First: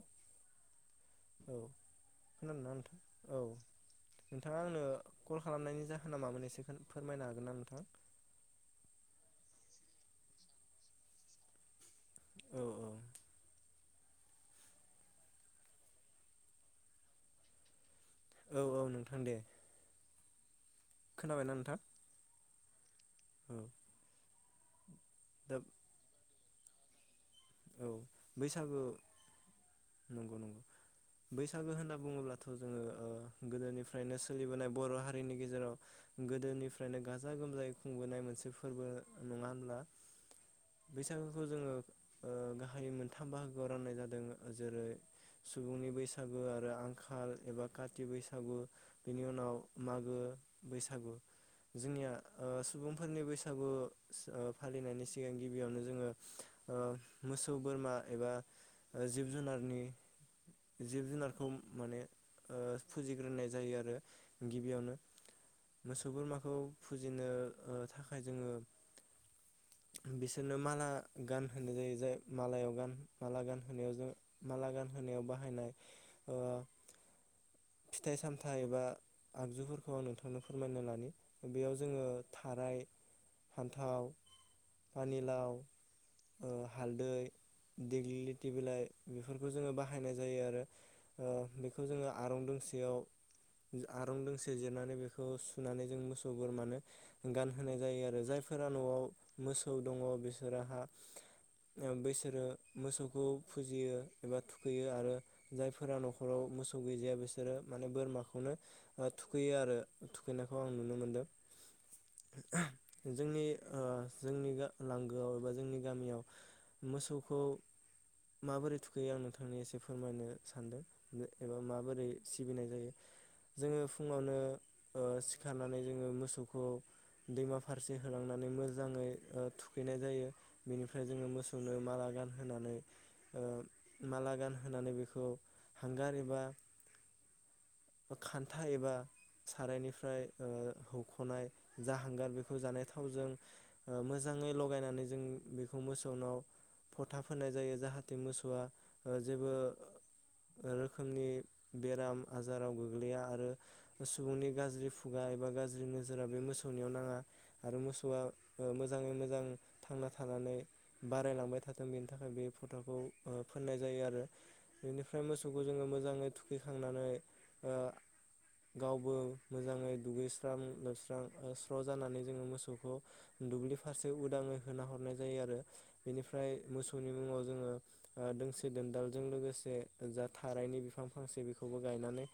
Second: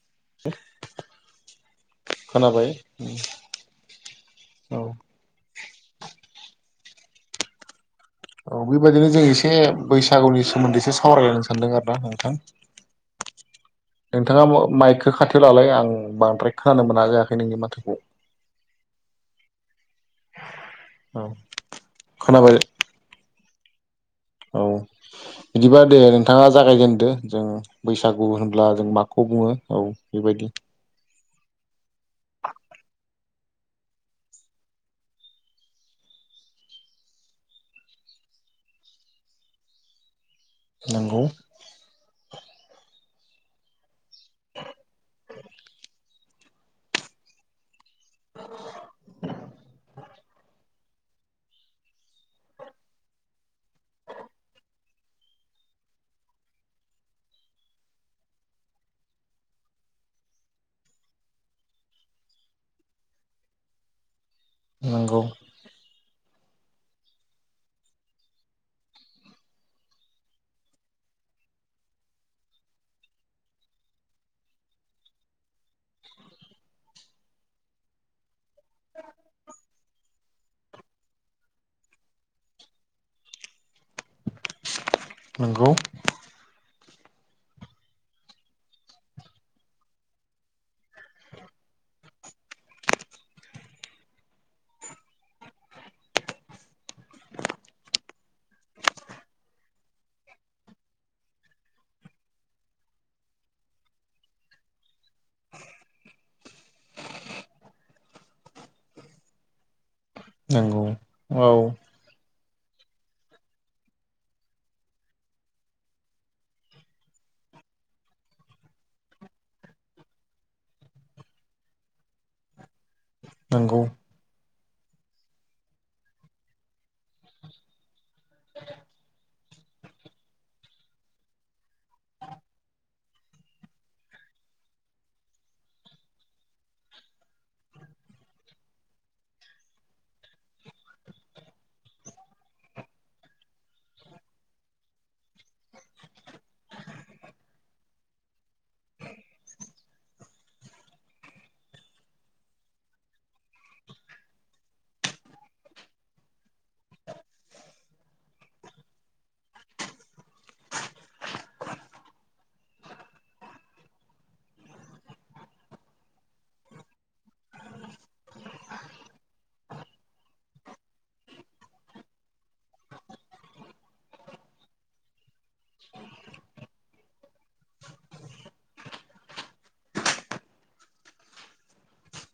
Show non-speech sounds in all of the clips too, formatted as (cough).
औ खोनादों खोनाबाय ना नोंथां औ नोंथाङा औ आंनो कल खालामनायनि जाहोना मामोन एसेखोन फोरमायनो हागोन ना नोंथां? औ बेबायदिनो जों एसे बैसागुनि सोमोन्दै एसे सावरायलायनो सानदों आरो ना थां औ औ नोंथाङा माइकखौ खाथिआव लालाय आं बांद्राय खोनानो मोना जायाखै नोंनि माथोखौ औ औ नोंथां दे औ खोनाबायना नोंथां खोनाब औ औ दा बिदिबा दे बिथाङा जागायजेनदो जों औ बैसागु होनब्ला बैसागु जों माखौ बुङो औ नंगौ बेबायदि नंगौ बैसागो होनना बुङोब्लाथ' जोङो गोदोनिफ्रायनो सोलिबोनाय बर' हारिनि गेजेराव गोदोनिफ्रायनो गाजा गोमजायै खुंबोनाय मोनसे फोरबो नङा होनब्ला नंगौ बैसागोखौ जोङो गाहाय मोनथाम बाहागोआव राननाय जादों जेरै सुबुंनि बैसागु आरो आंखाल एबा काथि खाथि बैसागु बिनि उनाव मागो बैसागु जोंनिया ओ सुबुंफोरनि बैसागु ओ फालिनायनि सिगां गिबियावनो जोङो मोसौ बोरमा एबा जिब जुनारनि जिब जुनारखौ माने फुजिग्रोनाय जायो आरो गिबियावनो नंगौ मोस सुबुंमाखौ फुजिनो थाखाय जोङो बिसोरनो माला गान जेरैहाय मालायाव गान माला गानहोनायाव जों माला गानहोनायाव ओ फिथाइ सामथाइ। फा एबा आगजुफोरखौ आं नोथां बेखौनो फोरमायनो लानो बेयाव जोङो थाराय फान्थाव, फानिलाव- नंगौ हालदै, देग्लिथि बिलाइ बेफोरखौ जोङो बाहायनाय जायो आरो बेखौ जोङो आरं दोंसेयाव आरं दोंसे जिरनानै बेखौ सुनानै जों मोसौ बोरमानो गानहोनाय जायो आरो जायफोरा न'आव मोसौ दङ बिसोराहा। बिैसोरो मोसौखौ फुजियो एबा थुखैयो आरो जायफोरा न'खराव मोसौ गैजाया बिसोरो माने बोरमाखौनो थुखैयो आरो थुखैनायखौ आं नंगौ नुनो मोनदों औ जोंनि जोंनि लांगोआव एबा जोंनि गामियाव मोसौखौ माबोरै थुखैयो आं नोंथांनि एसे फोरमायनो सानदों एबा माबोरै सिबिनाय जायो। नंगौ जोङो फुङावनो ओ सिखारनानै जोङो मोसौखौ दैमा फारसे होलांनानै मोजाङै ओ थुखैनाय जायो। बेनिफ्राय जोङो मोसौनो माला गानहानै ओ माला गानहानै बेखौ हांगार एबा खान्था एबा सारायनिफ्राय ओ हख'नाय जा हांगार बेखौ जानाय थावजों ओ मोजाङै लगायनानै जों बेखौ मोसौनाव फथा फोननायजायो जाहाथे मोसौआ जेबो रोखोमनि बेराम आजाराव गोग्लैया आरो सुबुंनि गाज्रि खुगा एबा गाज्रि नोजोरा बे मोसौनियाव नाङा आरो मोसौआ मोजाङै मोजां थांना थानानै बारायलांबाय थाथों बेनि थाखाय बे फटा'खौ फोननाय जायो आरो बेनिफ्राय मोसौखौ जोङो मोजाङै थुखैखांनानै गावबो मोजाङै दुगैस्रां लोबस्रां स्र' जानानै जोङो मोसौखौ दुब्लि फारसे उदाङै होना हर नाय जायो आरो बेनिफ्राय मोसौनि मुङाव जोङो दोंसे दोनदालजों लोगोसे जा थारायनि बिफां फांसे बेखौबो गायनानै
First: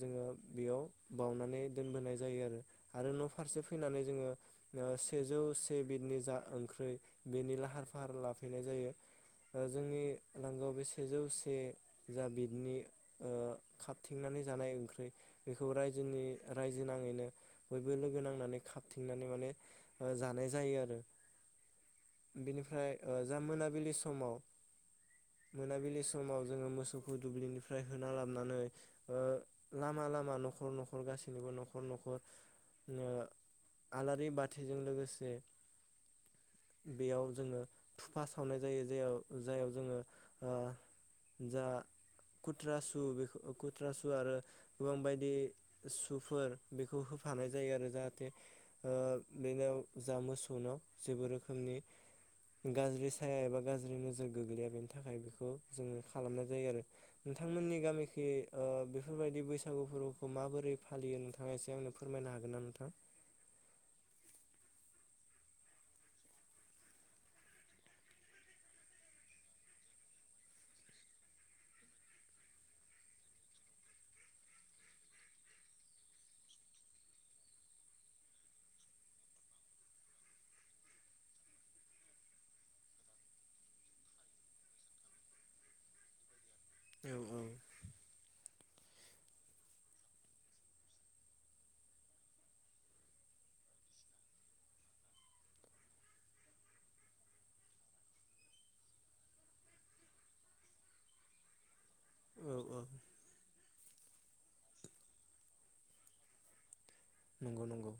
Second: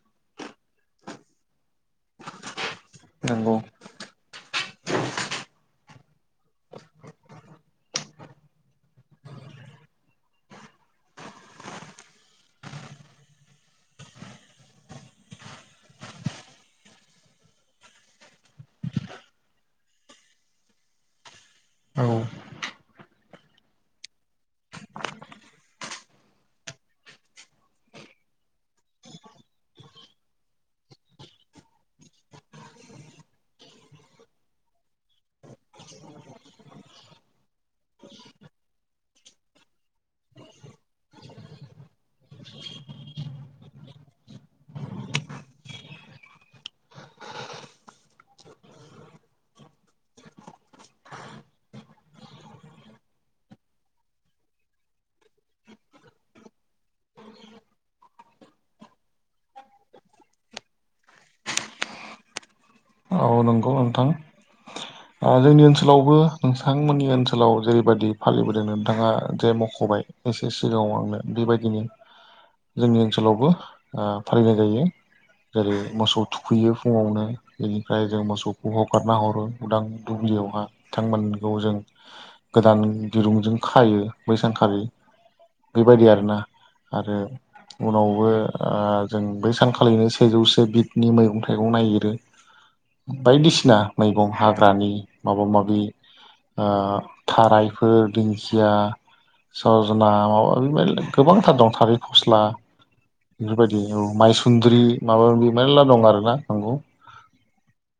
जोङो बेयाव बावनानै दोनबोनाय जायो आरो। आरो न' नंगौ फारसे फैनानै जोङो। सेजौ से बिदनि जा ओंख्रि बेनि लाहार फाहार लाफैनाय जायो ओ जोंनि लांगोआव बे सेजौ से जा बिदनि खाबथिंनानै जानाय ओंख्रि बेखौ रायजोनि रायजो नाङैनो बयबो लोगो नांनानै खाबथिंनानै माने जानाय जायो आरो। औ बेनिफ्राय जा मोनाबिलि समाव मोनाबिलि समाव जोङो मोसौखौ दुब्लिनिफ्राय होना लाबोनानै ओ लामा लामा न'खर न'खर गासैनिबो न'खर न'खर ओ आलारि बाथिजों लोगोसे बेयाव जोङो थुफा सावनाय जायो जेयाव जाययाव जोङो ओ जा कुथ्राासु बे खुथ्राासु आरो गोबां बायदि सुफोर बेखौ होफानाय जायो आरो जाहाथे बेनोव जा मोसौनाव जेबो रोखोम रोखोमनि गाज्रि साया एबा गाज्रि नोजोर गोग्लैया बेनि थाखाय बेखौ जोङो खालामनाय जायो आरो नोंथांमोननि गामिखि ओ बेफोरबायदि बैसागु फोरबोखौ माबोरै फालियो नोंथाङा एसे आंनो फोरमायनो हागोन ना नोंथां। औ नंगौ नोंथां जोंनि ओनसोलावबो नोंथांमोननि ओनसोलाव जेरैबायदि फालिबोदों नोंथाङा जे मख'बाय एसे सिगाङाव आंनो बेबायदिनो जोंनि ओनसोलावबो ओ फालिनाय जायो जेरै मोसौ थुखैयो फुङावनो। बेनिफ्राय जों मोसौखौ हगारना हरो उदां दुब्लियावहा बिथांमोनखौ जों गोदान दिरुंजों खायो बै सानखालि बेबायदि आरोना औ आरो उनावबो जों बै सानखालिनो सेजौसे बिदनि मैगं थाइगं नायगिरो। बायदिसिना मैगं हाग्रानि माबा माबि ओ थारायफोर दिंखिया सजना माबा माबि गोबांथार दं थारै। फस्ला औ औ बेफोरबाय दि औ मायसुन्द्रि माबा माबि मेरला दं आरो ना नंगौ नंगौ नंगौ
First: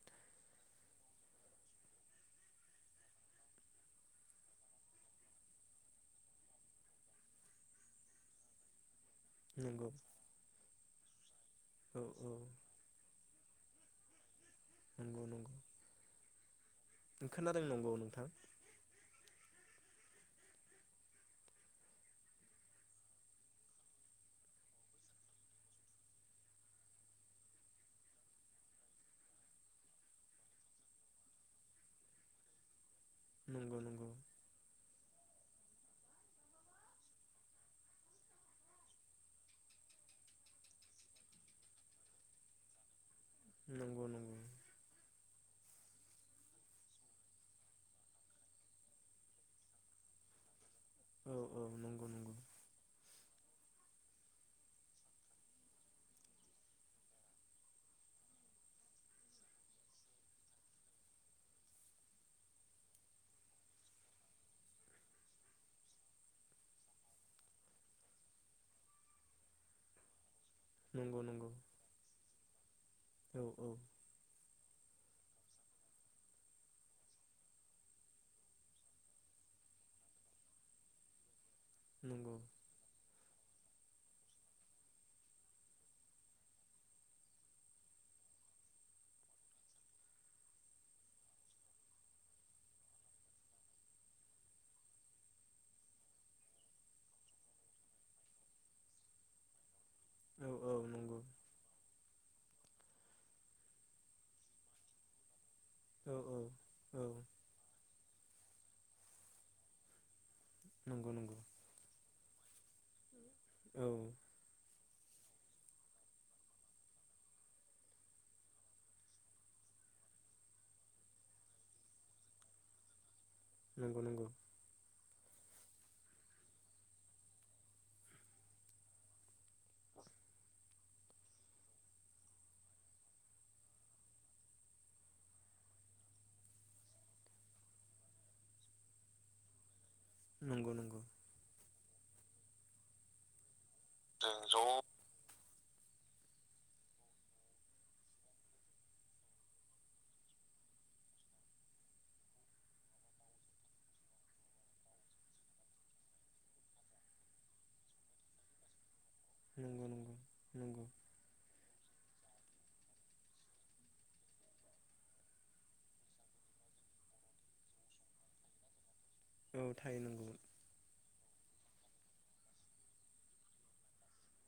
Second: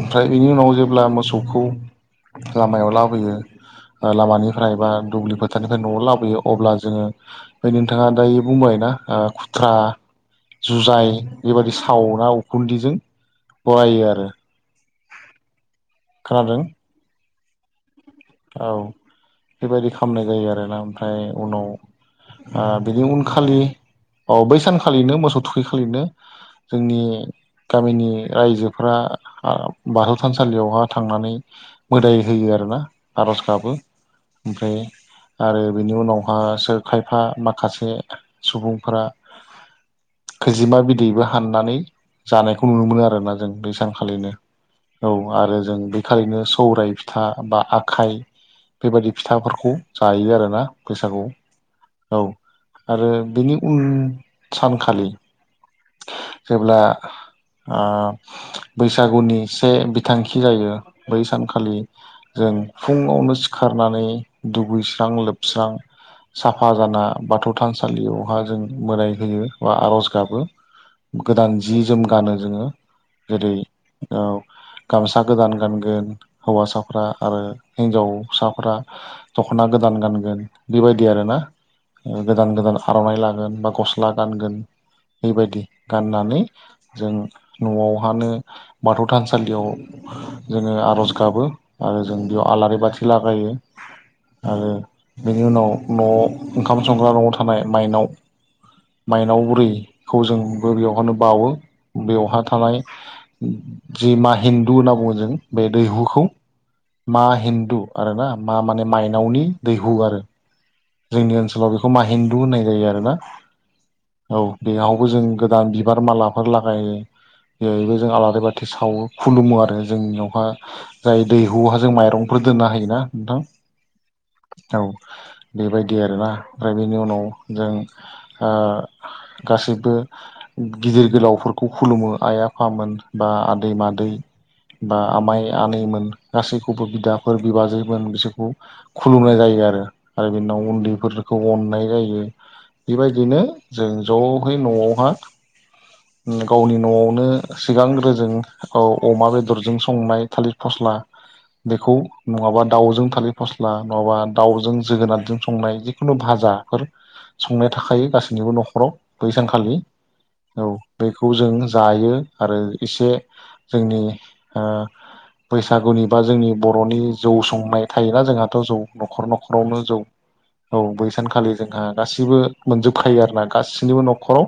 ओमफ्राय बेनि उनाव जेब्ला मोसौखौ लामायाव लाबोयो ओ लामानिफ्राय बा दुब्लि फोथारनिफ्राय न'आव लाबोयो अब्ला जोङो बे नोंथाङा दायो बुंबाय ना ओ खुथ्रा, नंगौ जुजाइ बेबादि औ सावना औ उखुन्दैजों बरायो आरो नोंगौ नंगौ खोनादों खोनादों नंगौ नोंथां औ बेबायदि खालामनाय जायो आरोना ओमफ्राय उनाव ओ बिनि उनखालि औ बै सानखालिनो मोसौ थुखिखालिनो जोंनि गामिनि रायजोफोरा ओ बाथौ थानसालियावहा थांनानै मोदाय होयो आरोना आर'ज गाबो नंगौ नंगौ ओमफ्राय आरो बेनि उनावहा सोर खायफा माखासे सुबुंफोरा खैजिमा बिदैबो हाननानै जानायखौ नुनो मोनो आरोना। जों बै नंगौ सानखालिनो। नंगौ औ आरो जों बे खालिनो सौराय फिथा बा आखाइ बेबायदि फिथाफोरखौ जायो आरोना। औ औ नंगौ बैसागुआव औ नंगौ आरो बेनि उन सानखालि जेब्ला ओ बैसागुनि से बिथांखि जायो बै सानखालि जों फुुङावनो सिखारनानै दुगैस्रां-लोबस्रां साफा जाना बाथौ थानसालियावहा जों मोदाय हुयो बा आर'ज गाबो। नंगौ नंगौ गोदान जि-जोम गानो जोङो औ जेरै औ गामसा गोदान गानगोन हौवासाफ्रा आरो हिनजावसाफ्रा दख'ना गोदान गानगोन बेबायदि आरोना। ओ नंगौ गोदान गोदान आर'नाइ ला गोन बा गस्ला गानगोन। बेबायदि गाननानै जों न'आवहानो बाथौ थानसालियाव जोङो आर'ज गाबो आरो जों बेयाव आलारि बाथि लागायो आरो बेनि उनाव न'आव ओंखाम संग्रा न'आव थानाय माइनाव माइनाव बुरै खौ औ औ जोंबो बेवहायनो नंगौ बावो। बेवहाय थानाय जि मा हिन्दु होनना बुङो जों। बे औ दैहुखौ औ औ मा हिन्दु आरो ना मा माने माइनावनि दैहु आरो। नंगौ जोंनि नंगौ ओनसोलाव बेखौ मा होननाय जायो आरोना। औ औ बेयाव। बो जों गोदान बिबार मालाफोर लागायो बेहाय जों आलारि बाथि सावो खुलुमो आरो जोंनियावहा जाय दैहुहा जों माइरंफोर दोननो हायोना। नंगौ नंगौ नोंथां औ। बेबायदि आरोना ओमफ्राय बेनि उनाव जों ओ गासैबो गिदिर गोलावफोरखौ खुलुमो आइ आफामोन बा आदै मादै बा आमाइ आनैमोन गासैखौबो बिदाफोर बिबाजैमोन बिसोरखौ खुलुमनाय जायो आरो। आरो बिनाव नंगौ नंगौ उन्दैफोरखौ अननाय जायो। बे बेबायदिनो जों ज'है न'आवहा गावनि न'आवनो सिगांग्रो जों अमा बेदरजों संनाय थालिर फस्ला बेखौ नङाबा दाउजों थालिर फस्ला नङाबा दाउजों जोगोनारजों संनाय जिखुनु भाजाफोर संनाय थाखायो गासैनिबो न'खराव। ज' बैसानखालि नंगौ नंगौ औ नंगौ बेखौ जों जायो आरो एसे जोंनि ओ बैसागुनि बा जोंनि बर'नि जौ संनाय थायोना जोंहाथ' जौ न'खर (unintelligible) औ जौ थायो नंगौ औ बैसानखालि जोंहा गासैबो मोनजोबखायो आरोना गासैनिबो न'खराव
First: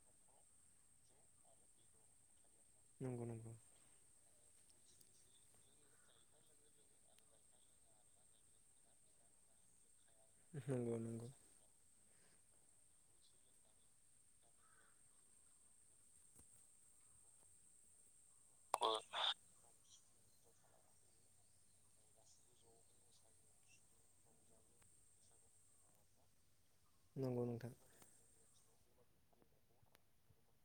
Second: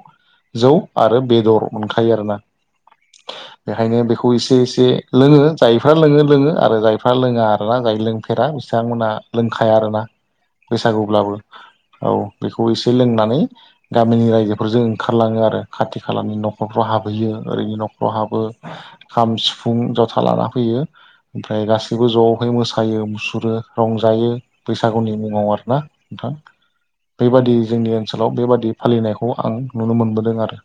जौ आरो बेदर मोनखायो आरो ना। नंगौ नंगौ बेखायनो बेखौ एसे एसे। लोङो जायफ्रा लोङो लोङो आरो जायफ्रा लोङा आरोना जाय लोंफेरा बिथांमोना लोंखा थाया आरोना। नंगौ नंगौ बैसागुब्लाबो औ। बेखौ एसे लोंनानै गामिनि रायजोफोरजों ओंखारलाङो आरो खाथि खालानि नखरफ्राव हाबहैयो ओरैनि न'खराव हाब (unintelligible) खाम सिफुं जथा लाना फैयो। ओमफ्राय गासैबो ज'आवहाय मोसायो मुसुरो रंजायो बैसागुनि मुङाव आरोना नोंथां नंगौ बेबादि नोंथां जोंनि ओनसोलाव बेबादि फालिनायखौ आं नुनो मोनबोदों आरो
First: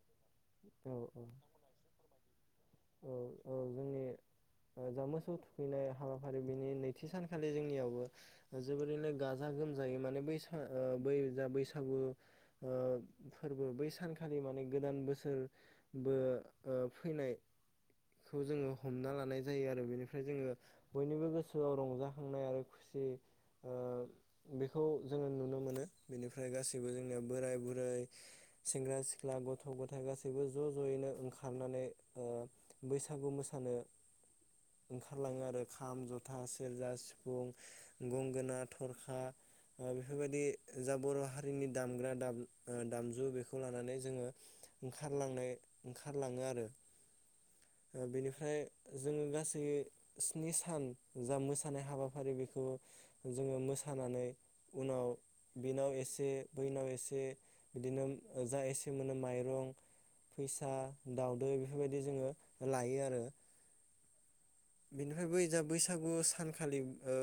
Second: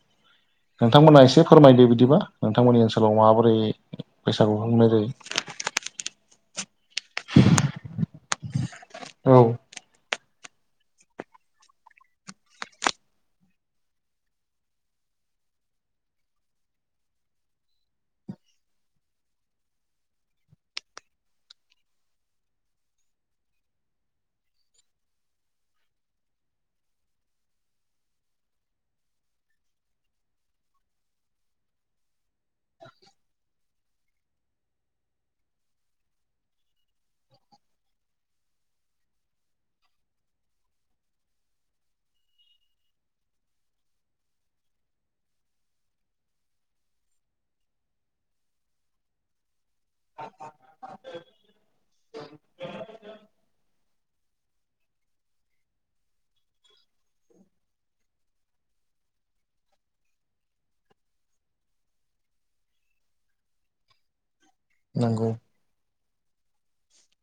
नोंथांमोना एसे फोरमायदो बिदिबा नोंथांमोननि ओनसोलाव माबोरै औ-औ-औ-औ जोंनि बैसागु खुंनाय जा जायो। मोसौ थुखैनाय हाबाफारि बेनि नैथि सानखालि जोंनियावबो जोबोरैनो औ गाजा गोमजायै माने बैसा ओ बै जा बैसागु फोरबो ओ बै सानखालि माने गोदान बोसोर बो ओ फैनायखौ जोङो हमना लानाय जायो आरो बेनिफ्राय जोङो बयनिबो गोसोआव रंजाखांनाय आरो खुसि ओ बेखौ जोङो नुनो मोनो बेनिफ्राय गाैबो जोंनिया बोराय बुरै सेंग्रा सिख्ला गथ' गथाय गासैबो बो ज'-ज'यैनो ओंखारनानै बैसागु मोसानो ओंखारलाङो आरो खाम, जथा, सेरजा, सिफुं, गंगोना, थरखा बेफोरबायदि जा बर' हारिनि दामग्रा दामजु बेखौ लानानै जोङो ओंखारलांनाय ओंखारलाङो आरो ओ बेनिफ्राय जोङो गासै स्नि सान जा मोसानाय हाबाफारि बे खौ जोङो मोसानानै उनाव बिनाव एसे बैनाव एसे बिदिनो जा एसे मोनो माइरं फैसा, दाउदै बेफोरबायदि जोङो लायो आरो बेनिफ्राय नंगौ। बै जा बैसागु सानखालि ओ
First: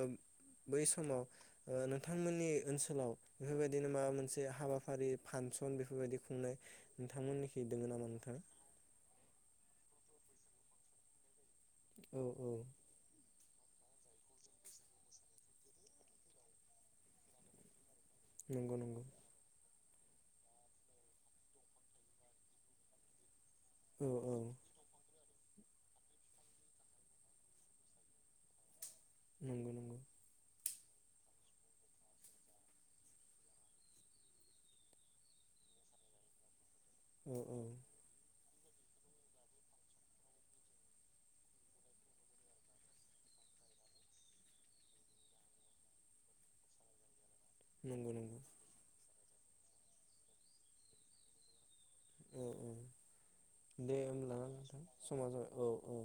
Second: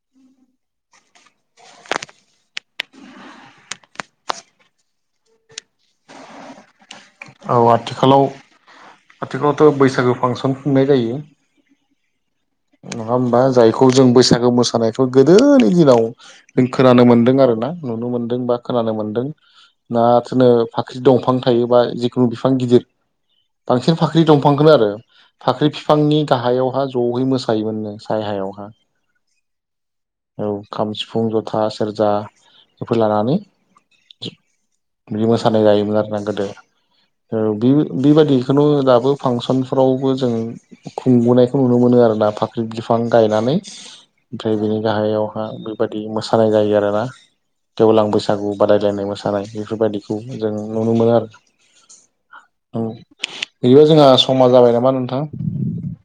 बै समाव ओ नोंथांमोननि ओनसोल ओनसोलाव बेफोरबायदिनो माबा मोनसे हाबाफारि फांसन बेफोरबायदि खुंनाय औ नोंथांमोननिखि दोङो नामा नोंथां बो बैसागु फांसन खुंनाय जायो औ-औ नङा होमबा जायखौ जों बैसागो मोसानायखौ गोदोनि दिनाव जों खोनानो मोनदों आरोना नुनो मोनदों बा नंगौ खोनानो नंगौ मोन्दों ना थोनो फाख्रि दंफां थाहैबाय जि खुनु बिफां गिदिर बांसिन औ फाख्रि औ दंफांखोनो आरो फाख्रि बिफांनि गाहायावहा ज'यै मोसायोमोननो साय हायावहा। नंगौ नंगौ। औ खाम सिफुं जथा सेरजा बेफोर लानानै बिदि मोसानाय जायोमोन आरोना गोदो। औ बि-बिबाादि खुनु दाबो फांसनफोरावबो जों खुंबोनायखौ नुनो मोनो आरोना फाख्रि बिफां गायनानै ओमफ्राय बेनि गाहायावहा बेबायदि मोसानाय जायो आरोना। गेवलां नंगौ नंगौ बैसागु बादायलायनाय मोसानाय बेफोरबायदिखौ जों नुनो मोनो आरो। औ-औ औ बिदिबा दे जोंहा होमब्ला समा जाबाय नोंथां नामा समा जाबाय औ-औ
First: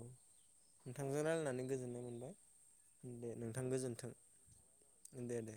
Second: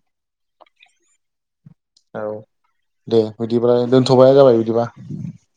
नोंथांजों रायलायनानै गोजोननाय औ मोनबाय दे नोंथां बिदिब्ला गोजोन्थों दोनथ'नाय जाबाय बिदिबा। दे दे